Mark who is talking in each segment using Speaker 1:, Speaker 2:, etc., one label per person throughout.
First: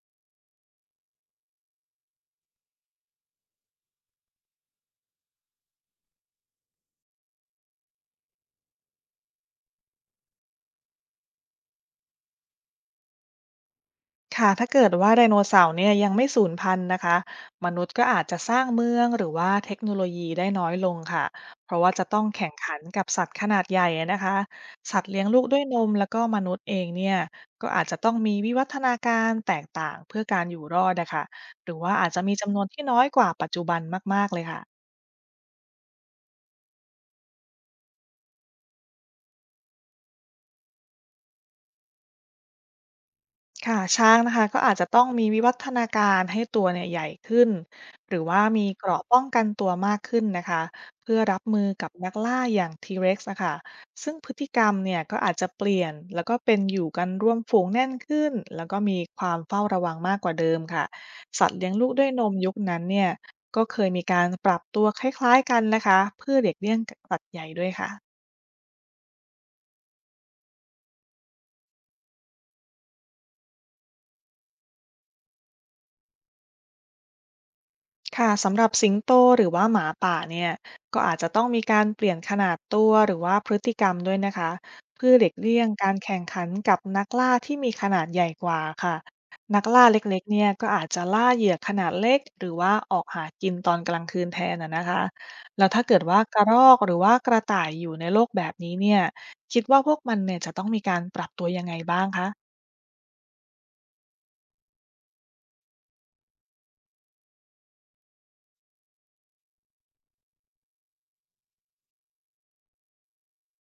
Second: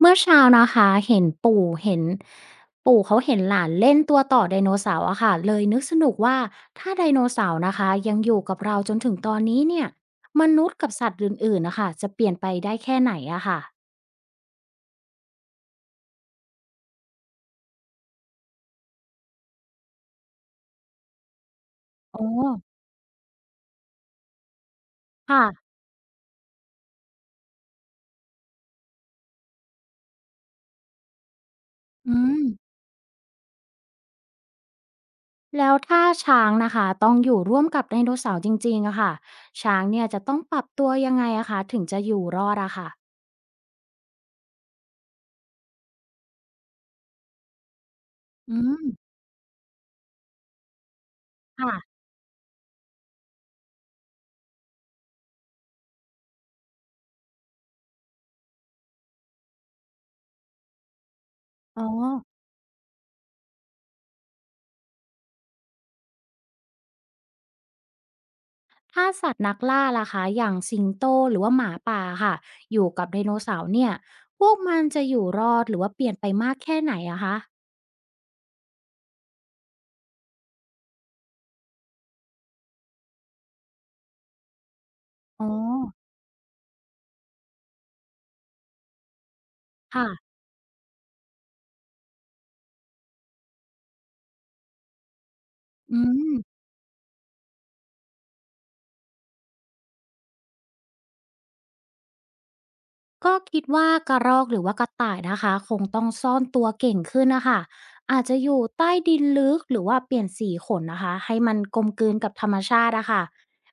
Speaker 1: เมื่อเช้านะคะเห็นปู่เขาเห็นหลานเล่นตัวต่อไดโนเสาร์อะค่ะเลยนึกสนุกว่าถ้าไดโนเสาร์นะคะยังอยู่กับเราจนถึงตอนนี้เนี่ยมนุษย์กับสัตว์อื่นๆนะคะจะเปลี่ยนไปได้แค่ไหนอะค่ะ
Speaker 2: ค่ะถ้าเกิดว่าไดโนเสาร์เนี่ยยังไม่สูญพันธุ์นะคะ มนุษย์ก็อาจจะสร้างเมืองหรือว่าเทคโนโลยีได้น้อยลงค่ะ เพราะว่าจะต้
Speaker 1: โอ้
Speaker 2: องแข่งขันกับสัตว์ขนาดใหญ่อะนะคะ สัตว์เลี้ยงลูกด้วย
Speaker 1: ค่ะ
Speaker 2: นมแล้วก็มนุษย์เองเนี่ย ก็อาจจะต้องมีวิวัฒนาการแตกต่างเพื่อการอยู่รอดนะคะหรือว่าอาจ
Speaker 1: อื
Speaker 2: จะมี
Speaker 1: ม
Speaker 2: จำนวนที่น้อยกว่าปัจจุบันมากๆเลยค่ะ
Speaker 1: แล้วถ้าช้างนะคะต้องอยู่ร่วมกับไดโนเสาร์จริงๆอะค่ะช้างเนี่ยจะต้องปรับตัวยังไงอะคะถึงจะอยู่รอดอะค่ะ
Speaker 2: ค่ะช้างนะคะก็อาจจะต้องมีวิวัฒนาการให้ตัวเนี่ยใหญ่ขึ้นหรือว่า
Speaker 1: อื
Speaker 2: มี
Speaker 1: ม
Speaker 2: เกราะป้องกันตัวมากขึ้นนะคะเพื่อรับมือกับ
Speaker 1: ค่ะ
Speaker 2: นักล่าอย่างทีเร็กซ์นะคะซึ่งพฤติกรรมเนี่ยก็อาจจะเปลี่ยนแล้วก็เป็นอยู่กันร่วมฝูงแน่นขึ้นแล้วก็มีความเฝ้าระวังมากกว่าเดิมค่ะสัตว์เลี้ยง
Speaker 1: อ๋อ
Speaker 2: ลูกด้วยนมยุคนั้นเนี่ยก็เคยมีการปรับตัวคล้ายๆกันนะคะเพื่อเด็กเลี่ยงสัตว์ใหญ่ด้วยค่ะ
Speaker 1: ถ้าสัตว์นักล่าล่ะคะอย่างสิงโตหรือว่าหมาป่าค่ะอยู่กับไดโนเสาร์เนี่ยพวกมันจะอยู่รอดหรือว่าเปลี่ยนไปมากแค่ไหนอะคะ
Speaker 2: ค่ะสำหรับสิงโตหรือว่าหมาป่าเนี่ยก็อาจจะต้องมีการเปลี่ยนขนาดตัวหรือว่าพฤติกรรมด้วยนะคะเพื่อหลีก
Speaker 1: อ๋อ
Speaker 2: เลี่ยงการแข่งขันกับนักล่าที่มีขนาดใหญ่กว่าค่ะนักล่าเล็กๆ
Speaker 1: ค่ะ
Speaker 2: เนี่ยก็อาจจะล่าเหยื่อขนาดเล็กหรือว่าออกหากินตอนกลางคืนแทนนะคะแล้วถ้าเกิ
Speaker 1: อื
Speaker 2: ดว่า
Speaker 1: ม
Speaker 2: กระรอกหรือว่ากระต่ายอยู่ในโลกแบบนี้เนี่ยคิดว่าพวกมันเนี่ยจะต้องมีการปรับตัวยังไงบ้างคะ
Speaker 1: ก็คิดว่ากระรอกหรือว่ากระต่ายนะคะคงต้องซ่อนตัวเก่งขึ้นนะคะอาจจะอยู่ใต้ดินลึกหรือว่าเปลี่ยนสีขนนะคะให้มันกลมกลืนกับธรรมชาติอะค่ะ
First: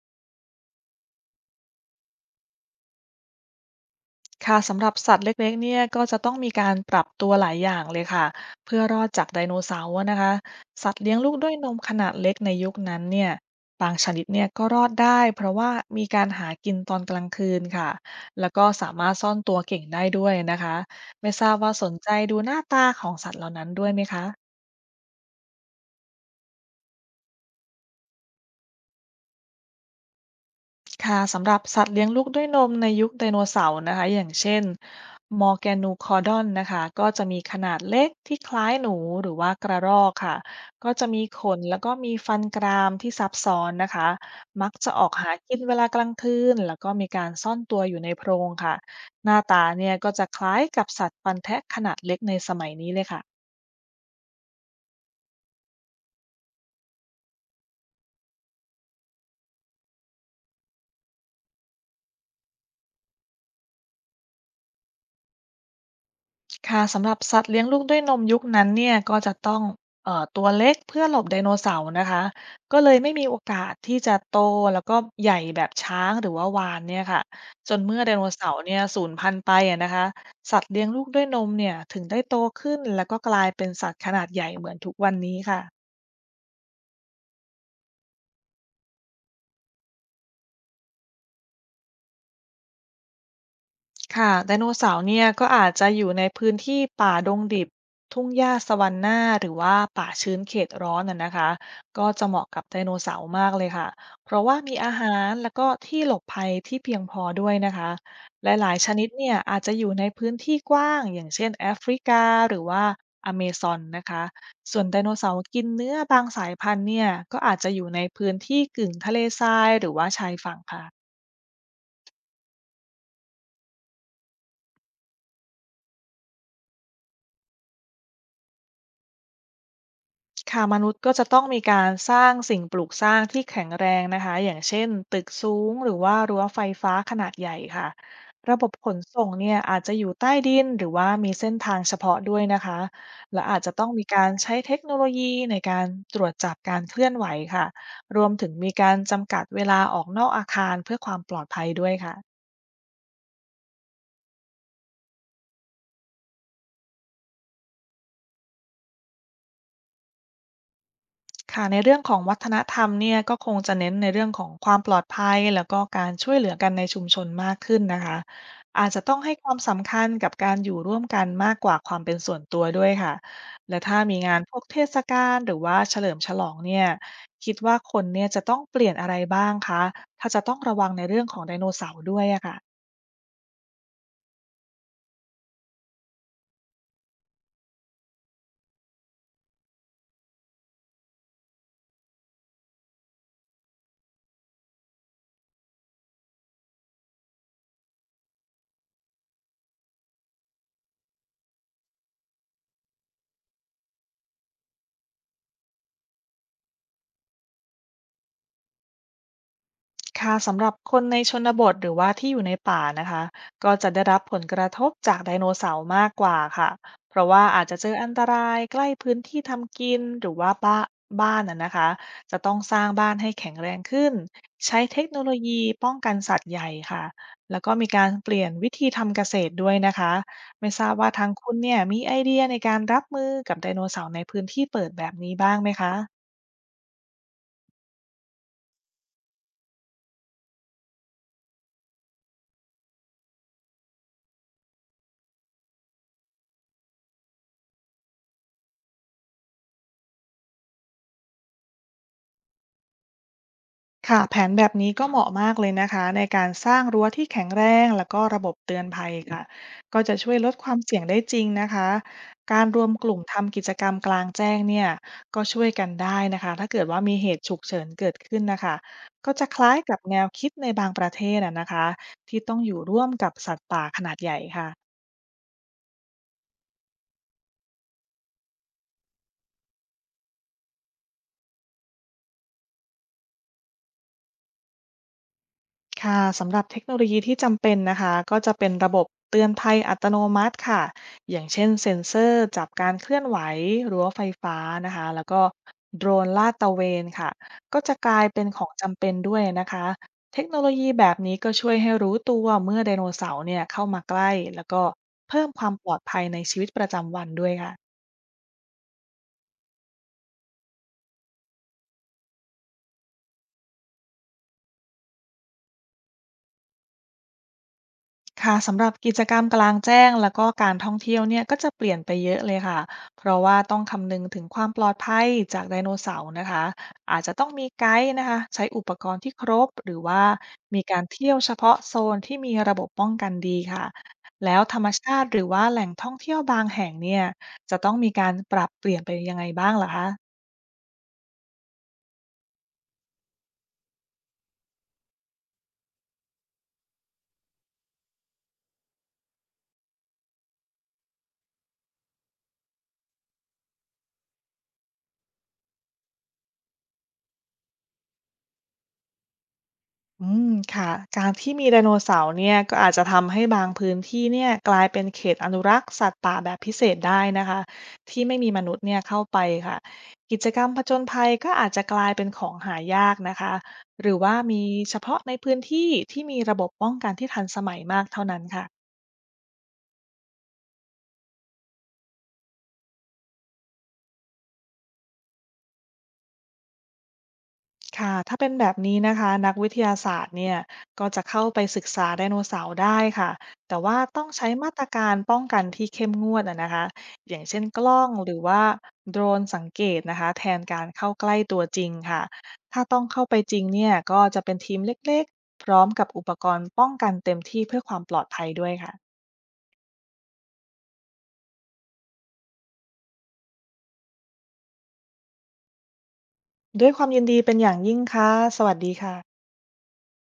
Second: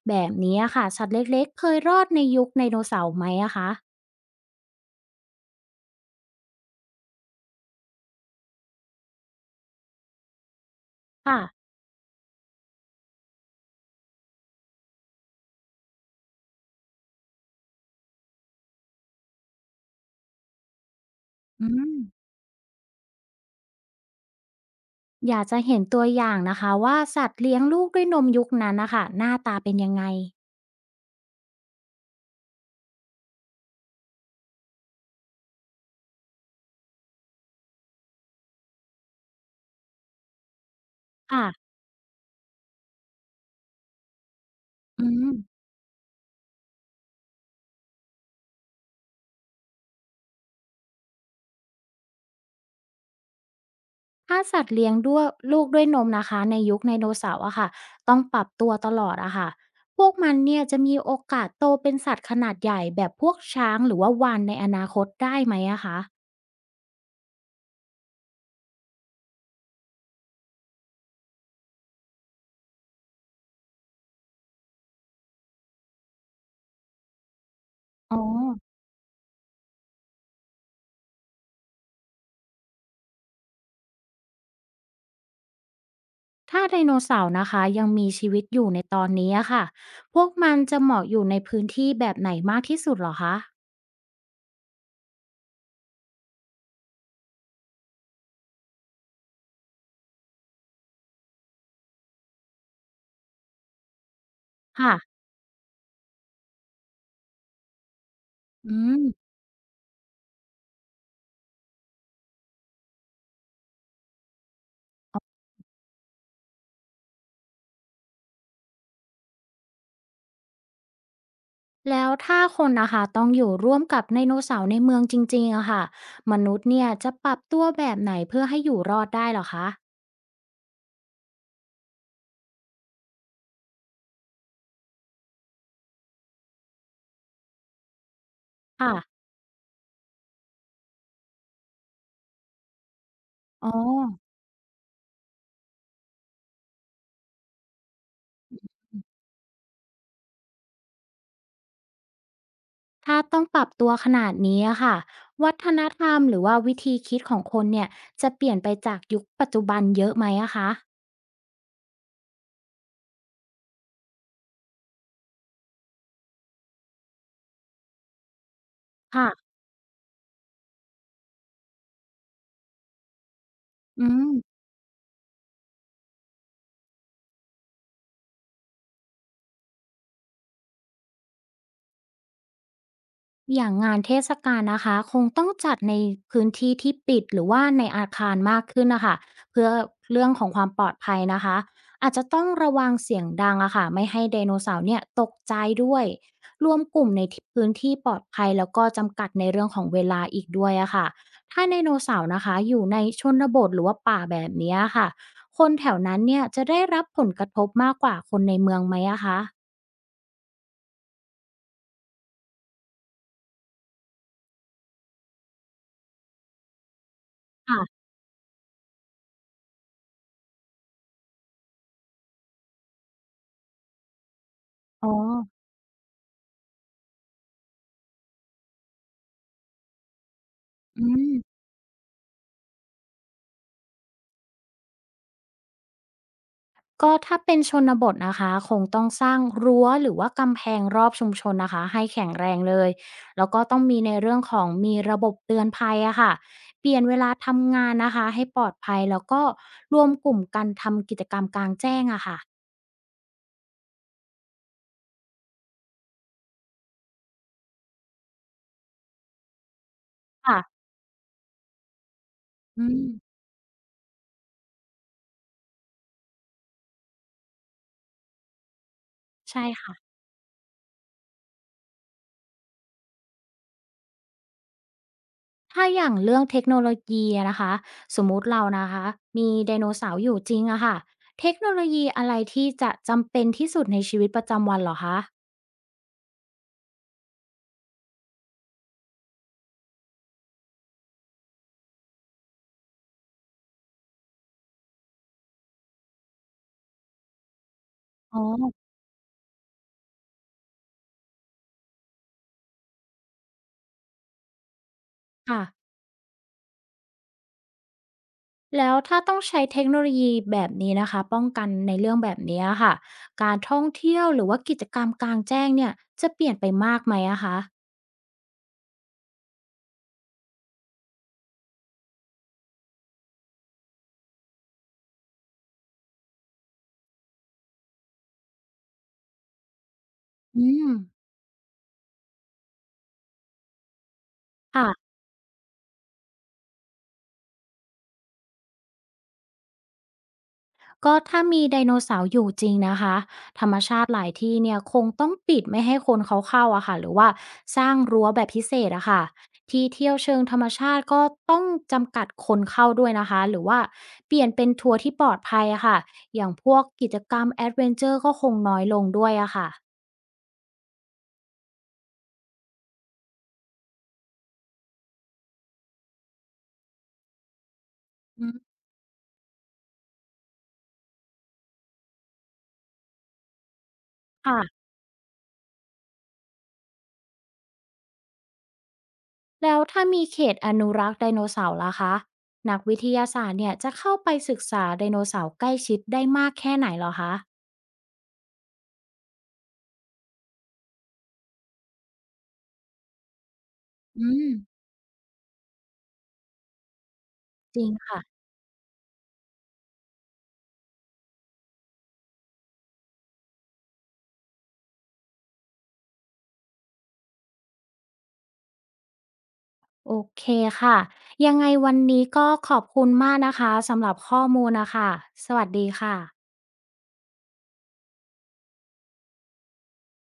Speaker 1: แบบนี้อะค่ะสัตว์เล็กๆเคยรอดในยุคไดโนเสาร์ไหมอะคะ
Speaker 2: ค่ะสำหรับสัตว์เล็กๆเนี่ยก็จะต้องมีการปรับตัวหลายอย่างเลยค่ะเพื่อรอดจากไดโนเสาร์อะนะคะสัตว์เลี้ยงลูก
Speaker 1: ค่ะ
Speaker 2: ด้วยนมขนาดเล็กในยุคนั้นเนี่ยบางชนิดเนี่ยก็รอดได้เพราะว่ามีการหากินตอนกลางคืนค่ะแล้วก็สามารถซ่อนตัวเก่งได้ด้วยนะคะไม่ทราบ
Speaker 1: อื
Speaker 2: ว่าส
Speaker 1: ม
Speaker 2: นใจดูหน้าตาของสัตว์เหล่านั้นด้วยไหมคะ
Speaker 1: อยากจะเห็นตัวอย่างนะคะว่าสัตว์เลี้ยงลูกด้วยนมยุคนั้นนะคะหน้าตาเป็นยังไง
Speaker 2: ค่ะสำหรับสัตว์เลี้ยงลูกด้วยนมในยุคไดโนเสาร์นะคะอย่างเช่นมอร์แกนูคอร์ดอนนะคะก็จะมีขนาดเล็กที่คล้ายหนูหรือว่ากระรอกค่ะก็จะมีขน
Speaker 1: ค่ะ
Speaker 2: แล้วก็มีฟันกรามที่ซับซ้อนนะคะมักจะอ
Speaker 1: อื
Speaker 2: อก
Speaker 1: ม
Speaker 2: หากินเวลากลางคืนแล้วก็มีการซ่อนตัวอยู่ในโพรงค่ะหน้าตาเนี่ยก็จะคล้ายกับสัตว์ฟันแทะขนาดเล็กในสมัยนี้เลยค่ะ
Speaker 1: ถ้าสัตว์เลี้ยงด้วยลูกด้วยนมนะคะในยุคไดโนเสาร์อะค่ะต้องปรับตัวตลอดอะค่ะพวกมันเนี่ยจะมีโอกาสโตเป็นสัตว์ขนาดใหญ่แบบพวกช้างหรือว่าวาฬในอนาคตได้ไหมอะคะ
Speaker 2: ค่ะสำหรับสัตว์เลี้ยงลูกด้วยนมยุคนั้นเนี่ยก็จะต้องตัวเล็กเพื่อหลบไดโนเสาร์นะคะก็เลยไม่มีโอกาสที่จะโตแล้วก็ใหญ่แบบช้างหรือว่าวาฬเนี่ยค่ะจนเมื่อได
Speaker 1: อ๋อ
Speaker 2: โนเสาร์เนี่ยสูญพันธุ์ไปอะนะคะสัตว์เลี้ยงลูกด้วยนมเนี่ยถึงได้โตขึ้นแล้วก็กลายเป็นสัตว์ขนาดใหญ่เหมือนทุกวันนี้ค่ะ
Speaker 1: ถ้าไดโนเสาร์นะคะยังมีชีวิตอยู่ในตอนนี้อะค่ะพวกมันจะเหมาะอยู่ในพื้นที่แบบไหนมากที่สุดเหรอคะ
Speaker 2: ค่ะไดโนเสาร์เนี่ยก็อาจจะอยู่ในพื้นที่ป่าดงดิบทุ่งหญ้าสวันนาหรือว่าป่าชื้นเขตร้อนน่ะนะคะก็จะเหมาะกับไดโนเสาร์มากเลยค่ะเพราะว่ามีอา
Speaker 1: ค่ะ
Speaker 2: หารแล้วก็ที่หลบภัยที่เพียงพอด้วยนะคะห
Speaker 1: อื
Speaker 2: ลายๆชนิด
Speaker 1: ม
Speaker 2: เนี่ยอาจจะอยู่ในพื้นที่กว้างอย่างเช่นแอฟริกาหรือว่าอเมซอนนะคะส่วนไดโนเสาร์กินเนื้อบางสายพันธุ์เนี่ยก็อาจจะอยู่ในพื้นที่กึ่งทะเลทรายหรือว่าชายฝั่งค่ะ
Speaker 1: แล้วถ้าคนนะคะต้องอยู่ร่วมกับไดโนเสาร์ในเมืองจริงๆอะค่ะมนุษย์เนี่ยจะปรับตัวแบบไหนเพื่อให้อยู่รอดได้เหรอคะ
Speaker 2: ค่ะมนุษย์ก็จะต้องมีการสร้างสิ่งปลูกสร้างที่แข็งแรงนะคะอย่างเช่นตึกสูงหรือว่ารั้วไฟฟ้าขนาดใหญ่ค่ะระบบขน
Speaker 1: ค่ะ
Speaker 2: ส่งเนี่ยอาจจะอยู่ใต้ดินหรือว่ามีเส้นทางเฉพาะด้วยนะคะและอาจ
Speaker 1: อ๋อ
Speaker 2: จะต้องมีการใช้เทคโนโลยีในการตรวจจับการเคลื่อนไหวค่ะรวมถึงมีการจำกัดเวลาออกนอกอาคารเพื่อความปลอดภัยด้วยค่ะ
Speaker 1: ถ้าต้องปรับตัวขนาดนี้อะค่ะวัฒนธรรมหรือว่าวิธีคิดของคนเนี่ยจะเปลี่ยนไปจากยุคปัจจุบันเยอะไหมอะคะ
Speaker 2: ค่ะในเรื่องของวัฒนธรรมเนี่ยก็คงจะเน้นในเรื่องของความปลอดภัยแล้วก็การช่วยเหลือกันในชุมชนมากขึ้นนะคะอาจจะต้องให้ค
Speaker 1: ค่ะ
Speaker 2: วามสำคัญกับการอยู่ร่วมกันมากกว่าความเป็นส่วนตัวด้วยค่ะและถ้า
Speaker 1: อื
Speaker 2: มี
Speaker 1: ม
Speaker 2: งานพวกเทศกาลหรือว่าเฉลิมฉลองเนี่ยคิดว่าคนเนี่ยจะต้องเปลี่ยนอะไรบ้างคะถ้าจะต้องระวังในเรื่องของไดโนเสาร์ด้วยอะค่ะ
Speaker 1: อย่างงานเทศกาลนะคะคงต้องจัดในพื้นที่ที่ปิดหรือว่าในอาคารมากขึ้นนะคะเพื่อเรื่องของความปลอดภัยนะคะอาจจะต้องระวังเสียงดังอะค่ะไม่ให้ไดโนเสาร์เนี่ยตกใจด้วยรวมกลุ่มในที่พื้นที่ปลอดภัยแล้วก็จำกัดในเรื่องของเวลาอีกด้วยอะค่ะถ้าไดโนเสาร์นะคะอยู่ในชนบทหรือว่าป่าแบบเนี้ยค่ะคนแถวนั้นเนี่ยจะได้รับผลกระทบมากกว่าคนในเมืองไหมอะคะ
Speaker 2: ค่ะสำหรับคนในชนบทหรือว่าที่อยู่ในป่านะคะก็จะได้รับผลกระทบจากไดโนเสาร์มากกว่าค่ะเพราะว่าอาจจะเจอ
Speaker 1: ค่ะ
Speaker 2: อันตรายใกล้พื้นที่ทำกินหรือว่าบ้านน่ะนะคะจะต้องสร้างบ้านให้แข็งแรงขึ้นใช้เทค
Speaker 1: อ๋อ
Speaker 2: โนโลยีป้องกันสัตว์ใหญ่ค่ะแล้วก็มีการเปลี่ยนวิธีทำเกษตรด้วยนะคะไม่ทราบ
Speaker 1: อื
Speaker 2: ว่าทางคุณ
Speaker 1: ม
Speaker 2: เนี่ยมีไอเดียในการรับมือกับไดโนเสาร์ในพื้นที่เปิดแบบนี้บ้างไหมคะ
Speaker 1: ก็ถ้าเป็นชนบทนะคะคงต้องสร้างรั้วหรือว่ากำแพงรอบชุมชนนะคะให้แข็งแรงเลยแล้วก็ต้องมีในเรื่องของมีระบบเตือนภัยอะค่ะเปลี่ยนเวลาทำงานนะคะให้ปลอดภัยแล้วก็รวมกลุ่มกันทำกิจกรรมกลางแจ้งอะค่ะ
Speaker 2: ค่ะแผนแบบนี้ก็เหมาะมากเลยนะคะในการสร้างรั้วที่แข็งแรงแล้วก็ระบบเตือนภัยค่ะก็จะช่วยลดความ
Speaker 1: ค่ะ
Speaker 2: เสี่ยงได้จริงนะคะการร
Speaker 1: อื
Speaker 2: วม
Speaker 1: ม
Speaker 2: กลุ่มทำกิจกรรมกลางแจ้งเนี่ยก็ช่วยกันได้นะคะถ้าเกิดว่ามีเหตุฉุกเฉินเกิดขึ้นนะคะก็จะค
Speaker 1: ใช่
Speaker 2: ล้าย
Speaker 1: ค่ะ
Speaker 2: กับแนวคิดในบางประเทศอะนะคะที่ต้องอยู่ร่วมกับสัตว์ป่าขนาดใหญ่ค่ะ
Speaker 1: ถ้าอย่างเรื่องเทคโนโลยีอะนะคะสมมุติเรานะคะมีไดโนเสาร์อยู่จริงอะค่ะเทคโนโลยีอะไรที่จะจำเป็นที่สุดในชีวิตประจำวันเหรอคะ
Speaker 2: ค่ะสำหรับเทคโนโลยีที่จำเป็นนะคะก็จะเป็นระบบเตือนภัยอัตโนมัติค่ะอย่างเช่นเซ็นเซอร์จับการเคลื่อนไหวรั้วไฟฟ้านะคะแล้วก็โดรนลาดตระเวนค่ะก็จะกลาย
Speaker 1: อ๋
Speaker 2: เป็นของ
Speaker 1: อ
Speaker 2: จำเป็นด้วยนะคะเทคโนโลยีแบบนี้ก็ช่วยให้รู้ตัวเมื่อไดโนเสาร์เนี่ยเข้ามาใกล้แล้วก็เพิ่ม
Speaker 1: ค่ะ
Speaker 2: ความปลอดภัยในชีวิตประจำวันด้วยค่ะ
Speaker 1: แล้วถ้าต้องใช้เทคโนโลยีแบบนี้นะคะป้องกันในเรื่องแบบนี้อะค่ะการท่องเที่ยวหรือว่ากิจกรรมกลางแจ้งเนี่ยจะเปลี่ยนไปมากไหมอะคะ
Speaker 2: ค่ะสำหรับกิจกรรมกลางแจ้งแล้วก็การท่องเที่ยวเนี่ยก็จะเปลี่ยนไปเยอะเลยค่ะเพราะว่าต้องคำนึงถึงความปลอดภัยจากไดโนเสาร์นะคะอาจจะต้องมีไกด์นะคะใช้อุปกรณ์ที่ครบหรือว่า
Speaker 1: อื
Speaker 2: มี
Speaker 1: ม
Speaker 2: การเที่ยวเฉพาะโซนที่มีระบบป้องกันดีค่ะแล้วธรรม
Speaker 1: ค่ะ
Speaker 2: ชาติหรือว่าแหล่งท่องเที่ยวบางแห่งเนี่ยจะต้องมีการปรับเปลี่ยนไปยังไงบ้างล่ะคะ
Speaker 1: ก็ถ้ามีไดโนเสาร์อยู่จริงนะคะธรรมชาติหลายที่เนี่ยคงต้องปิดไม่ให้คนเขาเข้าอะค่ะหรือว่าสร้างรั้วแบบพิเศษอะค่ะที่เที่ยวเชิงธรรมชาติก็ต้องจำกัดคนเข้าด้วยนะคะหรือว่าเปลี่ยนเป็นทัวร์ที่ปลอดภัยอะค่ะอย่างพวกกิจกรรมแอดเวนเจอร์ก็คงน้อยลงด้วยอะค่ะ
Speaker 2: อืมค่ะการที่มีไดโนเสาร์เนี่ยก็อาจจะทำให้บางพื้นที่เนี่ยกลายเป็นเขตอนุรักษ์สัตว์ป่าแบบพิเศษได้นะคะที่ไม่มีมนุษย์เนี่ยเข้าไปค่ะกิจกรรมผจญภัยก็อาจจะกลายเป็นของหายากนะคะหรือว่า
Speaker 1: ค่ะ
Speaker 2: มีเฉพาะในพื้นที่ที่มีระบบป้องกันที่ทันสมัยมากเท่านั้นค่ะ
Speaker 1: แล้วถ้ามีเขตอนุรักษ์ไดโนเสาร์ล่ะคะนักวิทยาศาสตร์เนี่ยจะเข้าไปศึกษาไดโนเสาร์ใกล้ชิดได้มากแค่ไหนเหรอคะ
Speaker 2: ค่ะถ้าเป็นแบบนี้นะคะนักวิทยาศาสตร์เนี่ยก็จะเข้าไปศึกษาไดโนเสาร์ได้ค่ะแต่ว่าต้อ
Speaker 1: อื
Speaker 2: ง
Speaker 1: ม
Speaker 2: ใช้มาตรการป้องกันที่เข้มงวดอะนะคะอย่างเช่น
Speaker 1: จ
Speaker 2: ก
Speaker 1: ริง
Speaker 2: ล้องหรื
Speaker 1: ค่ะ
Speaker 2: อว่าโดรนสังเกตนะคะแทนการเข้าใกล้ตัวจริงค่ะถ้าต้องเข้าไปจริงเนี่ยก็จะเป็นทีมเล็กๆพร้อมกับอุปกรณ์ป้องกันเต็มที่เพื่อความปลอดภัยด้วยค่ะ
Speaker 1: โอเคค่ะยังไงวันนี้ก็ขอบคุณมากนะคะสำหรับข้อมูลนะคะสวัสดีค่ะ
Speaker 2: ด้วยความยินดีเป็นอย่างยิ่งค่ะสวัสดีค่ะ